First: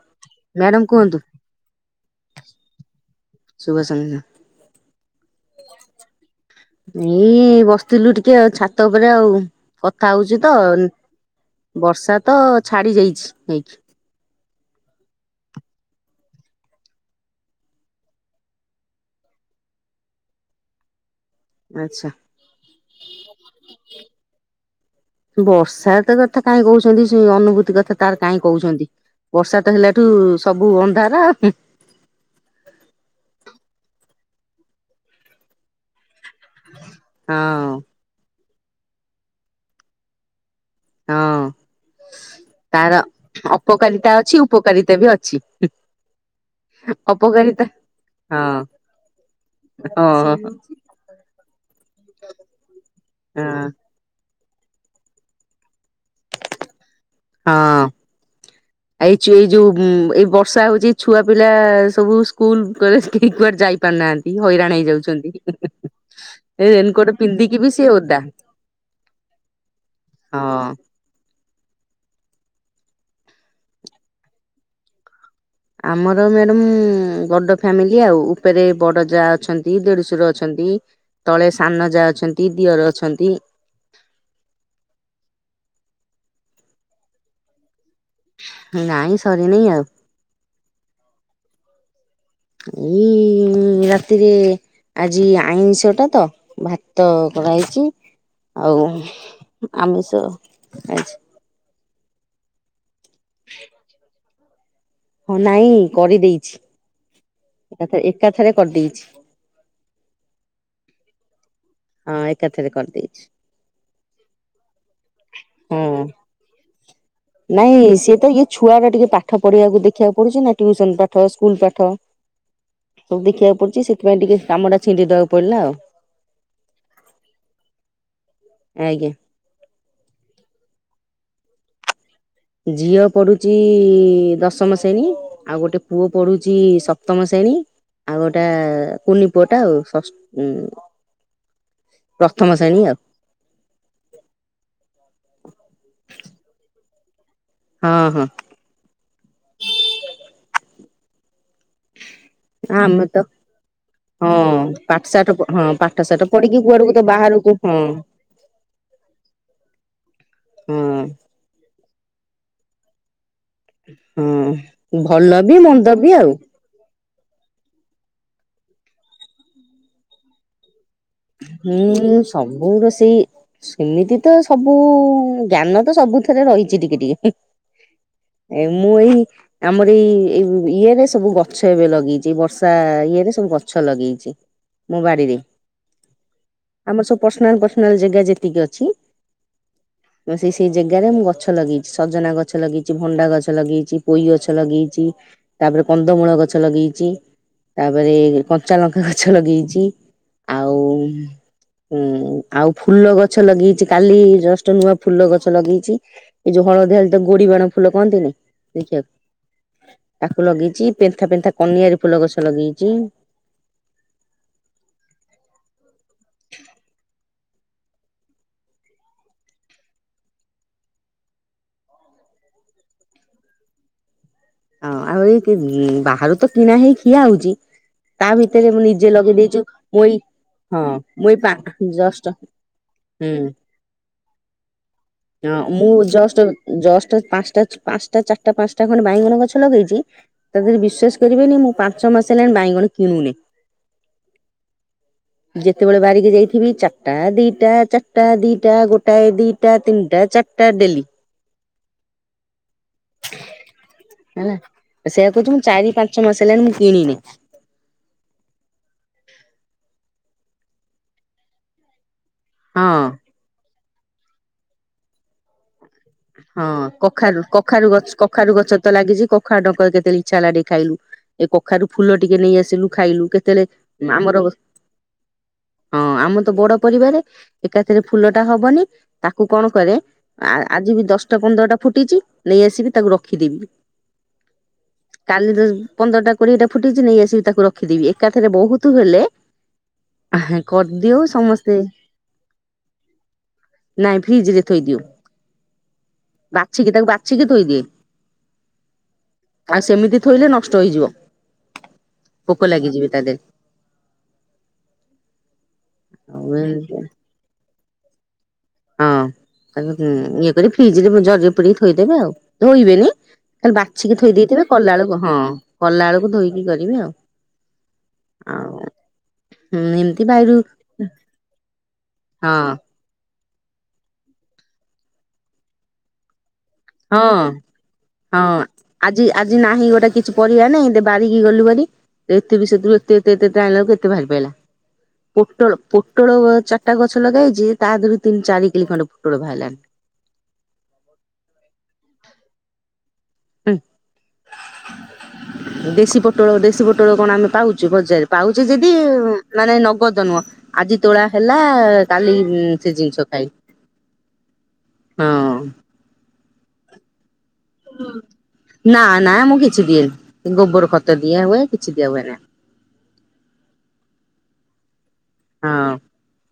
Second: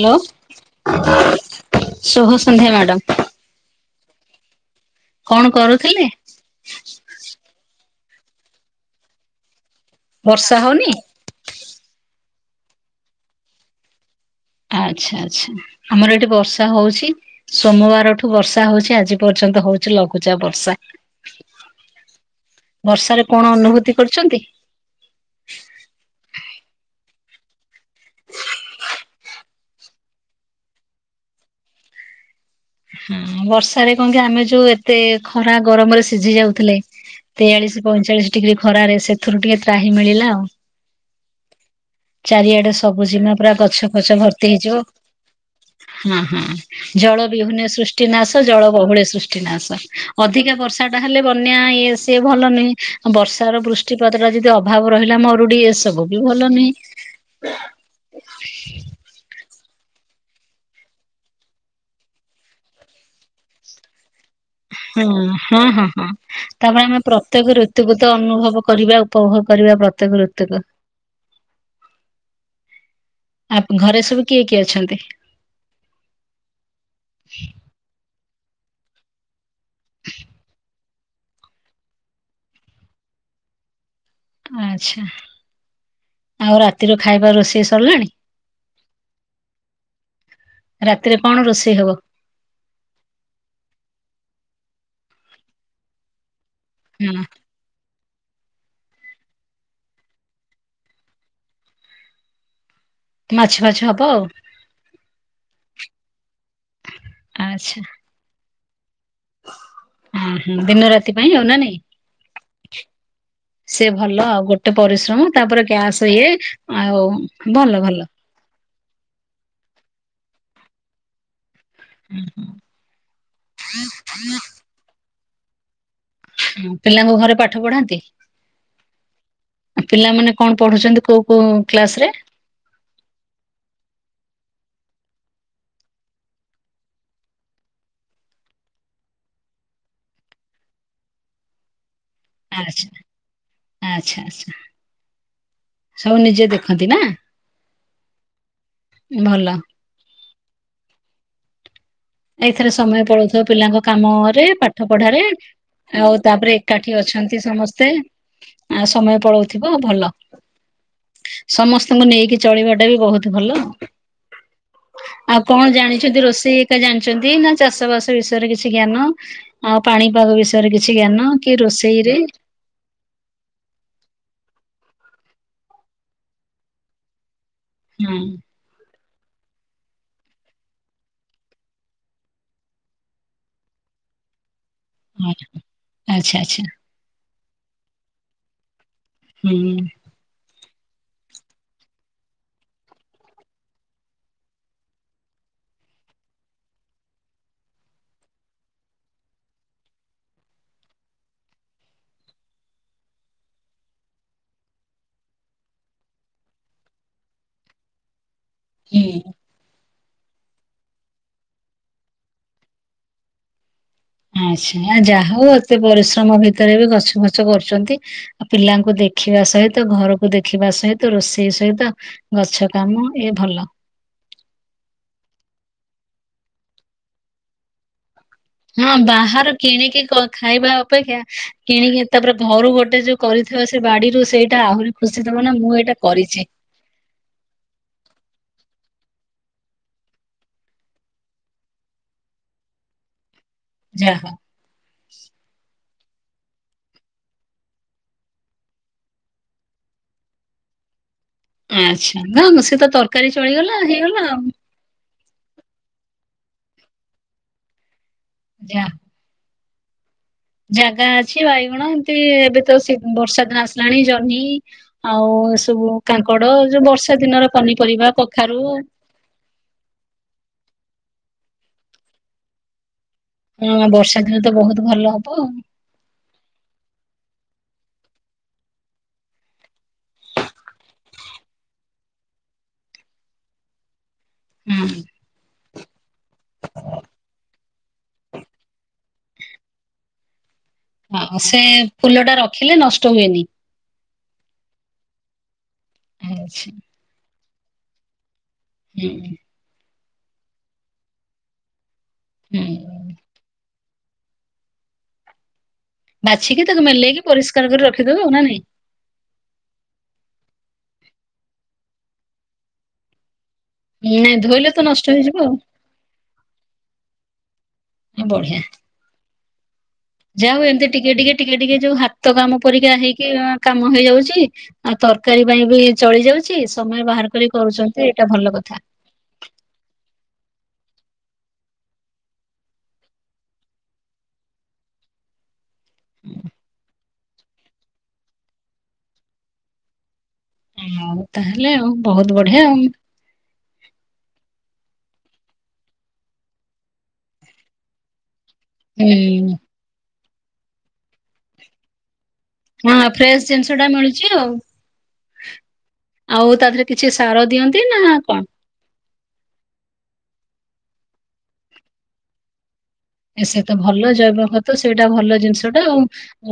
Hello, madam କୁହନ୍ତୁ ଶୁଭ ସନ୍ଧ୍ୟା ମ୍ୟାଡ଼ାମ୍। ଶୁଭ ସନ୍ଧ୍ୟା। କଣ କରୁଥିଲେ? ଏଇ ବସିଥିଲୁ ଟିକେ ଆଉ, ଛାତ ଉପରେ ଆଉ କଥା ହଉଚି ତ ବର୍ଷା ଉଁ,। ହଉନି? ବର୍ଷା ତ ଛାଡି ଯାଇଛି ହେଇକି। ଆଚ୍ଛା, ଆଚ୍ଛା ଆମର ଏଠି ବର୍ଷା ହଉଛି। ସୋମବାରଠୁ ବର୍ଷା ହଉଛି, ଆଜି ପର୍ଯ୍ୟନ୍ତ ହଉଛି ଲଘୁଚାପ ବର୍ଷା। ଆଚ୍ଛା। ବର୍ଷାରେ କଣ ଅନୁଭୂତି କରୁଛନ୍ତି? ବର୍ଷା ତ କଥା କାହିଁ କହୁଛନ୍ତି, ସେ ଅନୁଭୂତି କଥା, ତାର କାଇଁ କହୁଛନ୍ତି। ବର୍ଷା ତ ହେଲାଠୁ ସବୁ ଅନ୍ଧାର ହୁଁ,। ହଁ ବର୍ଷରେ କଣ କି ଆମେ ଯୋଉ ଏତେ ଖରା ଗରମରେ ସିଝି ଯାଉଥିଲେ ତେୟାଳିଶ ପଇଁଚାଳିଶ ଡିଗ୍ରୀ ଖରାରେ ସେଥିରୁ ଟିକେ ତ୍ରାହି ମିଳିଲା ଆଉ। ହଁ। ଚାରିଆଡେ ତାର ସବୁ ଜିମା ପୁରା ଗଛ ଅପକାରିତା ଫଛ ଅଛି ଭର୍ତ୍ତି ହେଇଯିବ। ଉପକାରିତା ବି ଅଛି ହଁ ହଁ ଜଳ ଅପକାରିତା ବିହୁନେ ସୃଷ୍ଟିନାଶ ହଁ ଜଳ ବହୁଲେ ସୃଷ୍ଟିନାଶ। ହଁ ହଁ। ଅଧିକା ବର୍ଷା ଟା ହେଲେ ବନ୍ୟା ଇଏ ସିଏ ଭଲ ନୁହେଁ ବର୍ଷାର ବୃଷ୍ଟି ପୃଷ୍ଟିପତ୍ର ଯଦି ଅଭାବ ରହିଲା ମରୁଡି ଏସବୁ ବି ଭଲ ନାହିଁ। ହଁ ଏ ଏଇ ଯୋଉ ଏଇ ବର୍ଷା ହଉଛି। ଯେ ଛୁଆ ପିଲା ସବୁ ସ୍କୁଲ କଲେଜ କେହି କୁଆଡେ ଯାଇ ପାରୁନାହାନ୍ତି। ହଇରାଣ ହଁ ହେଇଯାଉଛନ୍ତି। ହଁ ହଁ ହଁ। ଏ ତାପରେ ଆମେ ରେନିକୋଟ ପ୍ରତ୍ୟେକ ପିନ୍ଧିକି ବି ସିଏ ଋତୁକୁ ତ ଓଦା ଅନୁଭବ କରିବା ଉପଭୋଗ କରିବା ପ୍ରତ୍ୟେକ ଋତୁକୁ। ହଁ। ଆ ଘରେ ସବୁ କିଏ କିଏ ଅଛନ୍ତି? ଆମର ମ୍ୟାଡାମ ବଡ ଫାମିଲି ଆଉ ଉପରେ ବଡ ଯା ଅଛନ୍ତି। ଦି ଦେଡୁଶୁର ଅଛନ୍ତି ତଳେ ସାନ ଯା ଅଛନ୍ତି ଦିଅର ଅଛନ୍ତି। ଆଛା ଆଉ ରାତିରୁ ଖାଇବା ରୋଷେଇ ସରିଲାଣି? ନାଇଁ ସରିନି ଆଉ। ରାତିରେ କଣ ରୋଷେଇ ହବ? ଏଇ ରାତିରେ ଆଜି ଆଇଁଷ ଟା ତ ଭା ତ ହଁ କରାହେଇଛି ଆଉ ଆମିଷ ଆଜି ମାଛ ଫାଛ ହବ ଆଉ। ହଁ ନାଇଁ କରିଦେଇଛି ଏକାଥରେ କରିଦେଇଛି। ଉଁ ହୁଁ ହଁ ଦିନ ରାତି ପାଇଁ ଆଉ ନା ନାଇଁ? ହଁ ଏକାଥରେ କରିଦେଇଛି। ସେ ଭଲ ଆଉ ଗୋଟେ ପରିଶ୍ରମ ତାପରେ ହଁ ଗ୍ୟାସ ଇଏ ଆଉ ଭଲ ନାଇଁ ଭଲ। ସିଏ ତ ଇଏ ଛୁଆ ଟା ଟିକେ ପାଠ ପଢିବାକୁ ଦେଖିବାକୁ ପଡୁଛି ନା ଟ୍ୟୁସନ ପାଠ ସ୍କୁଲ ପାଠ। ହୁଁ ହୁଁ। ସବୁ ଦେଖିବାକୁ ପଡଛି ସେଥିପାଇଁ ଟିକେ କାମ ଟା ଛିଣ୍ଡି ଦବାକୁ ପଡିଲା ଆଉ। ହୁଁ ପିଲାଙ୍କୁ ଘରେ ପାଠ ପଢାନ୍ତି? ଆଜ୍ଞା। ପିଲାମାନେ କଣ ପଢୁଛନ୍ତି କୋଉ କୋଉ କ୍ଲାସ ରେ? ଝିଅ ପଢୁଛି ଦଶମ ଶ୍ରେଣୀ। ଆଉ ଗୋଟେ ପୁଅ ପଢୁଛି ସପ୍ତମ ଶ୍ରେଣୀ। ଆଉ ଗୋଟେ କୁନି ପୁଅ ଟା ଆଉ ସ ଉଁ ଆଚ୍ଛା ଆଉ ଆଚ୍ଛା ଆଚ୍ଛା ସବୁ ନିଜେ ଦେଖନ୍ତି ନା? ହଁ ହଁ। ଭଲ। ଏଇଥିରେ ସମୟ ଆମେ ତ ପଳଉଥିବ ପିଲାଙ୍କ ହଁ କାମରେ ପାଠ ପଢାରେ। ସାଠ ହଁ ପାଠ ଆଉ ସାଠ ପଢିକି ତାପରେ କୁଆଡକୁ ତ ଏକାଠି ଅଛନ୍ତି ବାହାରକୁ ହଁ ସମସ୍ତେ। ଆଉ ସମୟ ପଳଉଥିବ ଭଲ। ହଁ ସମସ୍ତଙ୍କୁ ନେଇକି ଚଳିବା ଟା ବି ବହୁତ ଭଲ। ହଁ ଭଲ ଆଉ ବି କଣ ମନ୍ଦ ବି ଜାଣିଛନ୍ତି ଆଉ ରୋଷେଇ? ଜାଣିଛନ୍ତି ନା ଚାଷବାସ ବିଷୟରେ କିଛି ଜ୍ଞାନ ଆଉ ପାଣିପାଗ ବିଷୟରେ ବିଷୟରେ କିଛି ଜ୍ଞାନ? କି ହୁଁ ରୋଷେଇରେ ସବୁ ର ସେଇ ସେମିତି ତ ସବୁ ଜ୍ଞାନ ତ ସବୁଥିରେ ରହିଛି ଟିକେ ଟିକେ ହୁଁ। ଏ ମୁଁ ଏଇ ଆମର ଏଇ ଇଏରେ ସବୁ ଗଛ ଏବେ ଲଗେଇଛି ବର୍ଷା ଇଏରେ ସବୁ ଗଛ ଲଗେଇଛି। ମୋ ହଁ ବାଡିରେ। ଆଚ୍ଛା ଆଚ୍ଛା। ଆମର ସବୁ ପର୍ସନାଲ ପର୍ସନାଲ ଜାଗା ଯେତିକି ଅଛି। ହୁଁ। ସେ ସେଇ ଜାଗାରେ ମୁଁ ଗଛ ଲଗେଇଛି ସଜନା ଗଛ ଲଗେଇଛି ଭଣ୍ଡା ଗଛ ଲଗେଇଛି ପୋଇ ଗଛ ଲଗେଇଛି। ତାପରେ କନ୍ଦମୂଳ ଗଛ ଲଗେଇଛି। ତାପରେ କଞ୍ଚା ଲଙ୍କା ଗଛ ଲଗେଇଛି। ହୁଁ ହୁଁ ଆଉ ଫୁଲ ଗଛ ଲଗେଇଛି କାଲି ଜଷ୍ଟ ନୂଆ ଫୁଲ ଗଛ ଲଗେଇଛି। ଏଇ ଯଉ ହଳଦିଆଳ ତ ଗୋରି ବାଣ ଫୁଲ କହନ୍ତିନି। ହୁଁ ଦେଖିବାକୁ ତାକୁ ଲଗେଇଛି ପେନ୍ଥା ପେନ୍ଥା କନିଆର ଫୁଲ ଗଛ ଲଗେଇଛି। ଆଚ୍ଛା ଯାହା ହଉ ଏତେ ପରିଶ୍ରମ ଭିତରେ ବି ଗଛ ଫଛ କରୁଛନ୍ତି। ଆ ପିଲାଙ୍କୁ ଦେଖିବା ସହିତ ଘରକୁ ଦେଖିବା ସହିତ ରୋଷେଇ ସହିତ। ଗଛ କାମ ଏ ଭଲ। ହଁ ଆଉ ଏଇ ବାହାରୁ ତ କିଣା ହେଇ ଖିଆ ହଉଛି ତା ଭିତରେ ମୁଁ ହଁ ନିଜେ ଲଗେଇ ବାହାରୁ ଦେଇଛୁ କିଣିକି ମୁଁ ଏଇ ଖାଇବା ହଁ ଅପେକ୍ଷା ମୁଁ ଏଇ ପା କିଣିକି ଜଷ୍ଟ ତାପରେ ଘରୁ ଗୋଟେ ଯୋଉ ହୁଁ କରିିବ ସେ ବାଡିରୁ ସେଇଟା ଆହୁରି ଖୁସି ଥବ ନା ମୁଁ ଏଇଟା କରି ଜଷ୍ଟ ପାଞ୍ଚଟା ପାଞ୍ଚଟା ଚାରିଟା ପାଞ୍ଚଟା ଖଣ୍ଡେ ବାଇଗଣ ଗ ଗଛ ଲଗେଇଛି ତା ଦେହରେ ବିଶ୍ୱାସ କରିବେନି ମୁଁ ପାଞ୍ଚ ମାସ ହେଲାଣି ବାଇଗଣ କିଣୁନି। ଯା ହଁ। ଯେତେବେଳେ ବାରିକି ଯାଇଥିବି ଚାଟା ଦିଟା ଚାଟା ଦିଟା ଗୋଟାଏ ଦିଟା ତିନିଟା ଚାର ତା ଦେଲି। ଆଚ୍ଛା। ଦେଖୁନ ସେ ତ ତରକାରୀ ଚଳିଗଲା, ହେଇଗଲା। ଆଉ ହେଲା ତ ସେଇଆ କହୁଛୁ ମୁଁ ଚାରି ପାଞ୍ଚ ମାସ ହେଲାଣି ମୁଁ କିଣିନି। ଆଜା। ଜାଗା ଅଛି ବାଇଗଣ ଏମତି ଏବେ ତ ହଁ। ବର୍ଷା ଦିନ ଆସ ଲାଣି ଜହ୍ନି ଆଉ ଏସବୁ କାଙ୍କଡ ଯୋଉ ହଁ ବର୍ଷା କଖାରୁ ଦିନର କଖାରୁ ଗଛ ପନିପରିବା କଖାରୁ ଗଛ ତ ଲାଗିଛି କ କଖାରୁ ଡ଼ଙ୍କର କେତେବେଳେ ଇଛା ହେଲା ନେଇକି ଖାଇଲୁ! ଏ କଖାରୁ ଫୁଲ ଟିକେ ନେଇ ଆସିଲୁ ଖାଇଲୁ। କେ ହଁ ବର୍ଷା ଦିନ ତ ବହୁତ ଭଲ ହବ। ହଁ ଆମ ତ ବଡ ପରିବାର ଏକାଥରେ ଫୁଲ ଟା ହବନି ତାକୁ କଣ କରେ ଆଜି ବି ଦଶଟା ପନ୍ଦରଟା ଫୁଟିଛି। ନେଇ ଆସିବି ତାକୁ ରଖିଦେବି! ହୁଁ। କାଲିର ପନ୍ଦରଟା କୋଡିଏଟା ଫୁଟିଛି ନେଇ ଆସିବି ତାକୁ ରଖିଦେବି ଏକାଥରେ ବହୁତ ହେଲେ। ଆହା, କରିଦିଅ ଆଉ ସେ ସମସ୍ତେ! ଫୁଲ ଟା ରଖିଲେ ନଷ୍ଟ ହୁଏନି। ନାଇଁ ଫ୍ରିଜି ରେ ଥୋଇ ଦିୟ ଆଚ୍ଛା ବାଛି କି ତାକୁ ବାଛି କି ଧୋଇବେ ହୁଁ। ଆ ସେମିତି ଥୋଇଲେ ନଷ୍ଟ ହେଇଯିବ ହୁଁ। ପୋକ ଲାଗିଯିବେ ତା ଦେହରେ। ଆଉ ବାଛିକି ତାକୁ ଏମିତି ମେଲେଇକି ପରିଷ୍କାର କରି ରଖିଦବ ଆଉ ନା ନାଇଁ? ହଁ ତାକୁ ଇଏ କରି ଫ୍ରିଜରେ ଜରିରେ ପୁରେଇକି ଥୋଇଦେବେ ଆଉ ଧୋଇବେନି କାଲି ବାଛିକି ନାଇଁ ଥୋଇ ଦେଇଥିବା ଧୋଇଲେ ତ ନଷ୍ଟ କଲାବେଳକୁ ହଁ ହେଇଯିବ ଆଉ। କଲା ବେଳକୁ ଧୋଇକି କରିବେ ଆଉ। ଏଁ ବଢିଆ। ହୁଁ ନିନ୍ ଯାାଉ ଏମିତି ଟିକେ ଟିକେ ଟିକେ ଟିକେ ଯୋଉ ହାତ ହଁ କାମ ପରିକା ହେଇକି କାମ ହେଇ ଯାଉଛି ଆଉ ତରକାରୀ ପାଇଁ ବି ଚଳି ଯାଉ ଛି, ସମୟ ହଁ ବାହାର କରିି କରୁଛନ୍ତି, ଏଇଟା ହଁ। ଭଲ କଥା! ଆଜି ଆଜି ନାହିଁ ଗୋଟେ କିଛି ପରିବା ନାଇଁ ଦେ ବାରିକି ଗଲୁ ଭାରି। ଏତେ ବି ସେଥିରୁ ଏତେ ଏତେ ଏତେତେ ଆାଣିଲାକୁ ଏତେ ବାହାରି ପଇଲା। ପୋଟଳ ପୁଟଳ ଚାଟା ଗଛ ଲଗେଇଛି ତା ଦେହରୁ ତିନି ଚାରି କିଲି ଖଣ୍ଡେ ପୁଟଳ ବାହାରିଲାଣି। ଆଉ ତାହେଲେ ଆଉ ବହୁତ ବଢିଆ ଆଉ। ହେ। ଦେଶୀ ପୋଟଳ ଦେଶୀ ପୋଟଳ କଣ ଆମେ ପାଉଚୁ ବଜାରରେ ପାଉଛେ ଯଦି ହୁଁ। ନାଇଁ ନଗଦନୁଅ ଆଜି ତୋଳା ହେଲା କାଲି ସେ ହଁ ଜିନିଷ ଫ୍ରେଶ ଖାଇ ଟା ମିଳୁଛି ଆଉ। ହଁ। ଆଉ ତା ଦେହରେ କିଛି ସାର ଦିଅନ୍ତୁ ନା ନା ମୁଁ କିଛି ଦିଏନି ଗୋବର ଖତ ଦିଆ ହୁଏ କିଛି ଦିଆ ହୁଏ ନାହି। ଏ ସେ ତ ଭଲ ଜୈବ ଗତ ସେଇଟା ଭଲ ଜିନିଷ ହଁ ଟା ଆଉ।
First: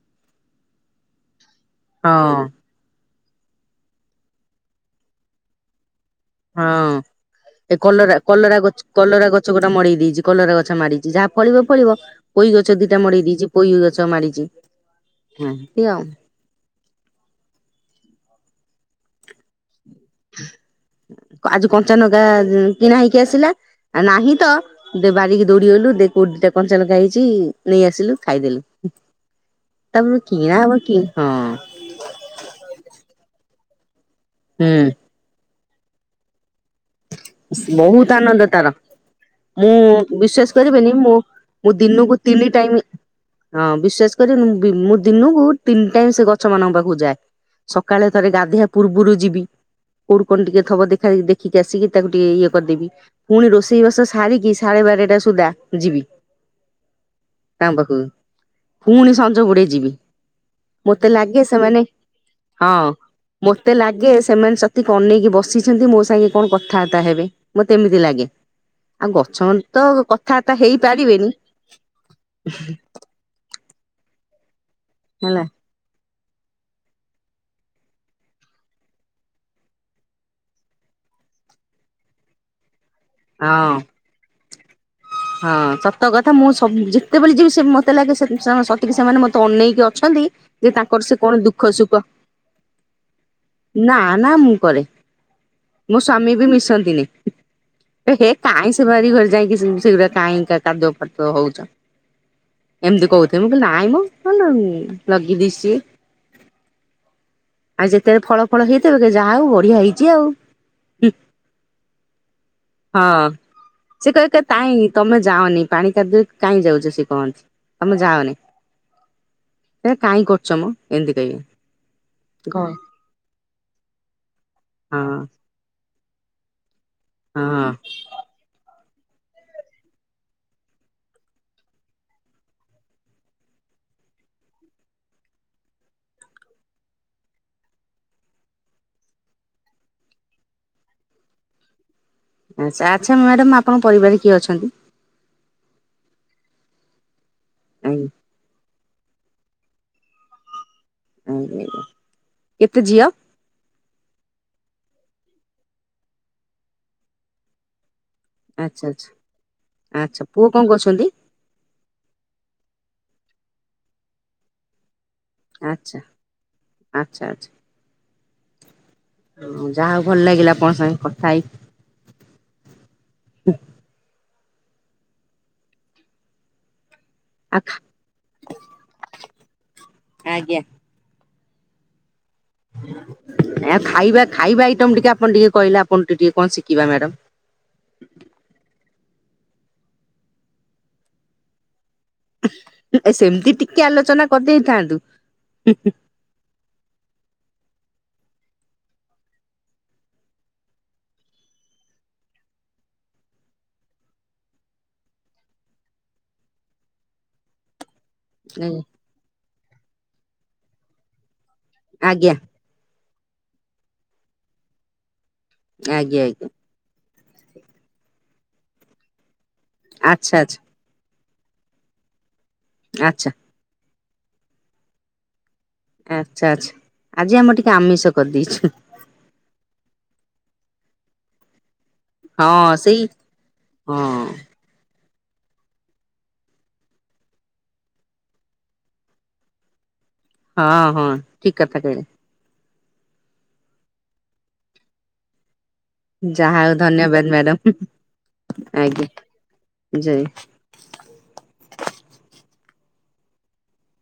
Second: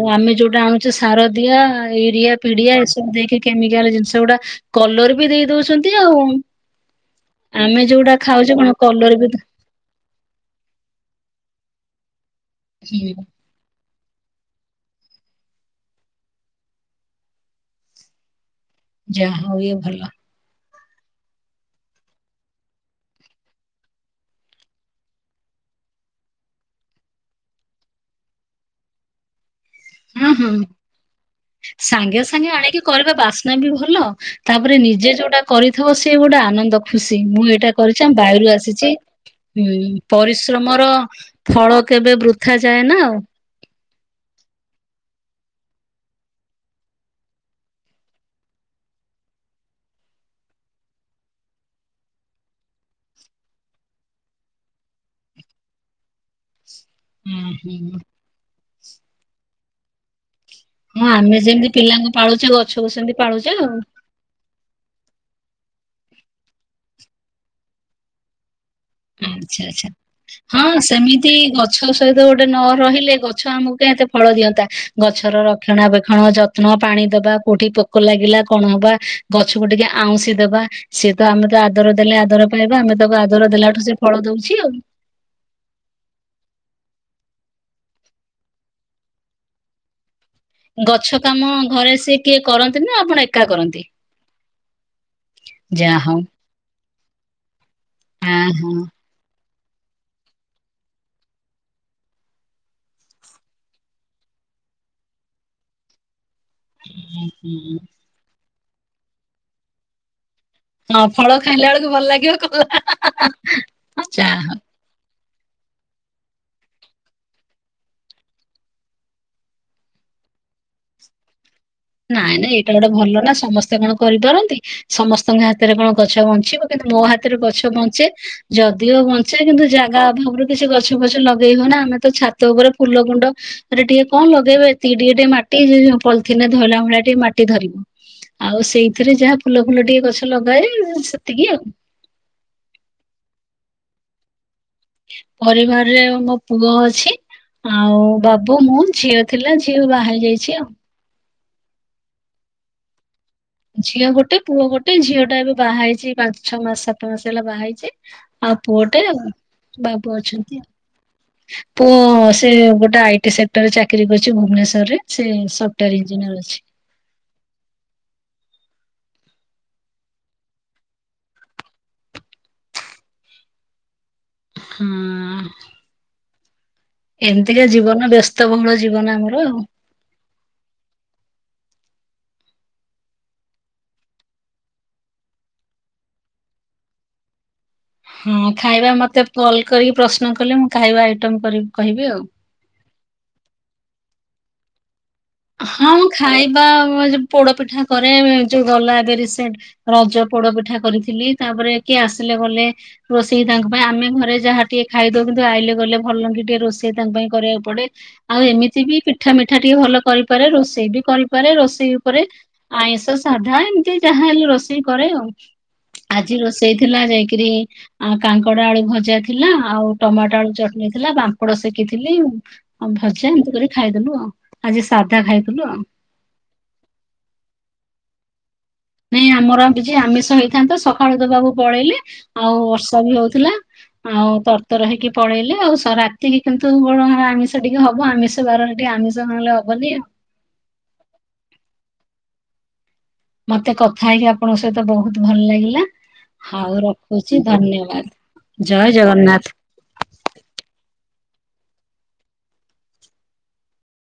ଆଉ ଆମେ ଯୋଉଁଟା ଆଣୁଛେ ସାରଦିଆ ହଁ ୟୁରିଆ ପିଡିଆ ଏସବୁ ଦେଇକି କେମିକାଲ ଜିନିଷ ଗୁଡା କଲର୍ ବି ଦେଇ ଦଉଛନ୍ତି ଆଉ। ହଁ, ଏ ଆମେ ଯୋଉଟା କଲରା ଖାଉଛେ କଲରା କଣ ଗଛ କଲର ବି କଲରା ଗଛ ଗୋଟେ ମଡେଇ ଦେଇଛି କଲରା ଗଛ ମାଡିଛି ଯାହା ଫଳିବ ଫଳିବ ପୋଇ ଗଛ ହୁଁ ଦିଟା ମଡେଇ ଦେଇଚି ପୋଇ ଗଛ ମାଡିଛି ହୁଁ ଏମିତି ଆଉ। ଯାହା ହଉ ଇଏ ଭଲ। ଆଜି କଞ୍ଚାନଗା କିଣା ହେଇକି ଆସିଲା ନାହିଁ ତ ଦେ ବାରିକି ଦୌଡିଗଲୁ ଦେ କୋ ଦିଟା କଞ୍ଚା ଲଙ୍କା ହେଇଛି ନେଇ ଆସିଲୁ ଖାଇଦେଲୁ। ତାମ ହଁ ହଁ କିଣା ଆମ କି ହଁ। ସାଙ୍ଗେ ସାଙ୍ଗେ ଆଣିକି କରିବା ବାସ୍ନା ବି ଭଲ ତାପରେ ହୁଁ ନିଜେ ଯୋଉଟା କରିଥିବ ସିଏ ଗୋଟେ ଆନନ୍ଦ ଖୁସି ମୁଁ ଏଇଟା କରିଛି ବହୁତ ଆମ ଆନନ୍ଦ ବାରିରୁ ତାର। ଆସିଛି। ମୁଁ ହୁଁ ବିଶ୍ଵାସ କରିବେନି ପରିଶ୍ରମର ମୁଁ ମୁଁ ଫଳ ଦିନକୁ କେବେ ତିନି ବୃଥା ଟାଇମ ଯାଏ ନା ଆଉ। ହଁ ବିଶେଷ କରି ମୁଁ ଦିନକୁ ତିନି ଟାଇମ ସେ ଗଛ ମାନଙ୍କ ପାଖକୁ ଯାଏ। ସକାଳେ ଥରେ ଗାଧିଆ ପୂର୍ବରୁ ଯିବି, କୋଉଠି କଣ ଟିକେ ଥବ ଦେଖା ଦେ ଠିକି ଆସିକି ତାକୁ ଟିକେ ଇଏ କରିଦେବି ପୁଣି ରୋଷେଇବାସ ସାରିକି ସାଢେ ବାରଟା ସୁଦ୍ଧା ଯିବି। ହୁଁ ତାଙ୍କ ହୁଁ ପାଖକୁ ପୁଣି ସଞ୍ଜ ବୋଡେଇ ଯିବି। ମତେ ହଁ ଆମେ ଲାଗେ ଯେମିତି ସେମାନେ ପିଲାଙ୍କୁ ପାଳୁଛେ ହଁ ଗଛକୁ ସେମିତି ପାଳୁଛେ ମତେ ଆଉ। ଲାଗେ ସେମାନେ ଶ କନେଇକି ବସିଛନ୍ତି ମୋ ସାଙ୍ଗେ କଣ କଥାବାର୍ତ୍ତା ହେବେ ମତେ ଏମିତି ଲାଗେ। ଆଉ ହୁଁ ଗଛ ମାନେ ଆଚ୍ଛା ତ ଆଚ୍ଛା କଥାବାର୍ତ୍ତା ହଁ ହେଇପାରିବେନି ସେମିତି ଗଛ ସହିତ ଗୋଟେ ନ ରହିଲେ ଗ ଗଛ ଆମକୁ କାଇଁ ଏତେ ଫଳ ଦିଅନ୍ତା ଗଛର ହେଲା ରକ୍ଷଣାବେକ୍ଷଣ ଯତ୍ନ ପାଣି ଦବା କୋଉଠି ପୋକ ଲାଗିଲା କଣ ହବା ଗଛକୁ ଟିକେ ଆଉଁସି ଦବା। ସିଏ ତ ଆମେ ତ ଆଦର ଦେଲେ ଆଦର ପାଇବା ଆମେ ତାକୁ ଆଦର ଦେଲା ହଁ ଠୁ ସେ ଫଳ ଦଉଛି ଆଉ। ହଁ ସତ କଥା ମୁଁ ସବ ଯେତେବେ ଯିବି ସେ ମତେ ଲାଗେ ସଠିକି ସେମାନେ ମତେ ଅନେଇକି ଅଛନ୍ତି। ଯେ ତାଙ୍କର ଗଛ ସେ କଣ କାମ ଦୁଃଖ ଘରେ ସୁଖ, ସେ କିଏ କରନ୍ତି ନା ଆପଣ ଏକା କରନ୍ତି? ନା ନା ମୁଁ କରେ। ଯାହା ମୋ ହଉ। ସ୍ଵାମୀ ବି ମିଶନ୍ତିନି। ହେ ଆ କାହିଁ ହଁ। ସେ ବାରି ଘରେ ଯାଇକି ସେଗୁଡା କାହିଁ କାଦ୍ୟ ଫାତ ହଉଛ। ଏମିତି କହୁଥ ମୁଁ କହିଲି ନାଇଁ ମୁ କଣ ଲଗେଇ ଦେଇେଛି ଟିକେ। ହଁ ହୁଁ। କେତେବେ ଫଳ ଫଳ ହେଇଥବେ ଯାହା ହଉ ବଢିଆ ହେଇଛି ଆଉ। ହଁ ଫଳ ଖାଇଲା ବେଳକୁ ଭଲ ଲାଗିବ କଲା ହଁ ସେ ଯାହା କହିବେ ହଉ, କହିଁ ତମେ ଯାଅନି ପାଣି କାଦୁରେ କାହିଁ ଯାଉଛ ସେ କହନ୍ତି ତମେ ଯାାଉନି। ଏ କାଇହିଁ କରୁଛ ମୁ ଏମିତି କହିବେ। ନାଇଁ ନାଇଁ ହଁ ଏଇଟା ଗୋଟେ ଭଲ ନା ସମସ୍ତେ କଣ କରିପାରନ୍ତି ସମସ୍ତଙ୍କ ହାତ ହାତରେ କଣ ଗଛ ବଞ୍ଚିବ କିନ୍ତୁ ମୋ ହାତରେ ଗଛ ହଁ ବଞ୍ଚେ। ଯଦିଓ ବଞ୍ଚେ କିନ୍ତୁ ଜାଗା ଅଭାବରୁ କିଛି ଗଛ ଫଛ ଲଗେଇ ହବ ନା ଆମେ ତ ଛାତ ଉପରେ ଫୁଲ କୁଣ୍ଡ ରେ ଟିକେ କଣ ଲଗେଇବେ ଏ ଟିକେ ଟିକେ ମାଟି ପଲିଥିିନରେ ଧରଲା ଭଳିଆ ଟିକେ ମାଟି ଧରିବ। ଆଉ ସେଇଥିରେ ଯାହା ଫୁଲ ଫୁଲ ଟିକେ ଗଛ ଲଗାଏ ସେତିକି ଆଉ। ଆା ଆଚ୍ଛା ମ୍ୟାଡ଼ାାମ ଆପଣଙ୍କ ପରିବାରରେ କିଏ ଅଛନ୍ତି। ପରିବାରରେ ମୋ ପୁଅ ଅଛି ଆଉ ଆଜ୍ଞା ବାବୁ ମୁଁ ଝିଅ ଥିଲା ଝିଅ ବାହାର ହେି ଯାଇଛି ଆଉ। ଆଜ୍ଞା କେତେ ଝିଅ। ଝିଅ ଗୋଟେ ପୁଅ ଗୋଟେ ଝିଅ ଟା ଏବେ ବାହା ହେଇଛି ପାଞ୍ଚ ଛଅ ମାସ ସାତ ମାସ ହେଲା ବାହା ହେଇଛି। ଆଉ ଆଚ୍ଛା ପୁଅଟେ ଆଚ୍ଛା ଆ ବାବୁ ଆଚ୍ଛା ପୁଅ ଅଛନ୍ତି। କଣ କରୁଛନ୍ତି? ପୁଅ ସେ ଗୋଟେ ଆଇଟି ସେକ୍ଟରରେ ଚାକିରି କରିଛି ଭୁବନେଶ୍ଵରରେ। ସେ ସଫ୍ଟୱୋର ଇଞ୍ଜିନିୟର ଅଛି। ଆଛା ଆଛା, ହ ଯାହା ହଉ ଭଲ ଲାଗିଲା ଆପଣ ସାଙ୍ଗେ କଥା ହେଇ ହୁଁ ଉଁ ଆଉ ଏମିତିକା ଜୀବନ ବ୍ୟସ୍ତବହୁଳ ଜୀବନ ଆମର ଆଉ। ଆଜ୍ଞା। ଆ ଖାଇବା ଖାଇବା ଆଇଟମ ଟିକେ ଆପଣ ଟିକେ କହିଲେ, ଆପଣ ଟିକେ ଟିକେ କଣ ଶିଖିବା ମ୍ୟାଡମ୍। ହଁ ଖାଇବା ମତେ କଲ୍ କରିକି ପ୍ରଶ୍ନ କଲେ, ମୁଁ ଖାଇବା ଆଇଟମ କରିକି କହିବି ଆଉ। ସେମିତି ଟିକେ ଆଲୋଚନା କରିଦେଇଥାନ୍ତୁ। ହଁଁ ଖାଇବା ଯ ପୋଡ ପିଠା କରେ ଯୋଉ ଗଲା ଏବେ ରିସେଣ୍ଟ। ରଜ ପୋଡ ପିଠା କରିଥିଲି, ତାପରେ କିଏ ଆସିଲେ ଗଲେ ରୋଷେଇ ତାଙ୍କ ପାଇଁ ଆମେ ଘରେ ଯାହା ଟିକେ ଖାଇଦଉ କିନ୍ତୁ ଆଇଲେ ଗଲେ ଭଲ କି ଟିକେ ରୋଷେଇ ତାଙ୍କ ପାଇଁ କରିବାକୁ ପଡେ। ଆଉ ଏମିତି ଆଜ୍ଞା ବି ପିଠା ମିଠା ଟିକେ ଭଲ କରିପାରେ, ରୋଷେଇ ବି କରିପାରେ, ରୋଷେଇ ଉପରେ ଆଜ୍ଞା ଆଇଁଷ ସାଧା ଏମିତି ଯାହା ହେଲେ ରୋଷେଇ କରେ ଆଉ, ଆଜ୍ଞା ଆଜି ରୋଷେଇ ସେଇଥିଲା ଯାଇକିରି କାଙ୍କଡ ଆଳୁ ଭଜା ଥିଲା ଆଉ ଟମାଟୋ ଆଚ୍ଛା ଆଳୁ ଆଚ୍ଛା ଚଟଣି ଥିଲା ବା ପାପଡ ସେକିଥିଲି ଭଜା ଆଚ୍ଛା ଏମିତି କରି ଖାଇଦେଲୁ ଆଉ, ଆଜି ସାଧା ଖାଇଦଥିଲୁ ଆଉ। ଆଛା ଆଛା ଆଜି ଆମ ଟିକେ ଆମିଷ କରିଦେଇଛୁ। ନାଇଁ ଆମର ଆମିଷ ହେଇଥାନ୍ତା, ସକାଳୁ ତ ବାବୁ ପଳେଇଲେ। ହଁ ଆଉ ସେଇ ବର୍ଷା ବି ହଉଥିଲା, ହଁ ଆଉ ତର ଉତ୍ତର ହେଇକି ପଳେଇଲେ ଆଉ ରାତିକି କିନ୍ତୁ ଆମିଷ ଟିକେ ହବ, ଆମିଷ ବାରରେ ଟିକେ ଆମିଷ ନହେଲେ ହବନି ଆଉ ହଁ ହଁ ଠିକ କଥା କହିଲେ। ମତେ କଥା ହେଇକି ଆପଣଙ୍କ ସହିତ ବହୁତ ଭଲ ଲାଗିଲା। ଯାହା ହଉ ଆଉ ଧନ୍ୟବାଦ ରଖୁଛି ମ୍ୟାଡାମ ଧନ୍ୟବାଦ, ଜୟ ଆଜ୍ଞା ଜଗନ୍ନାଥ। ଜୟ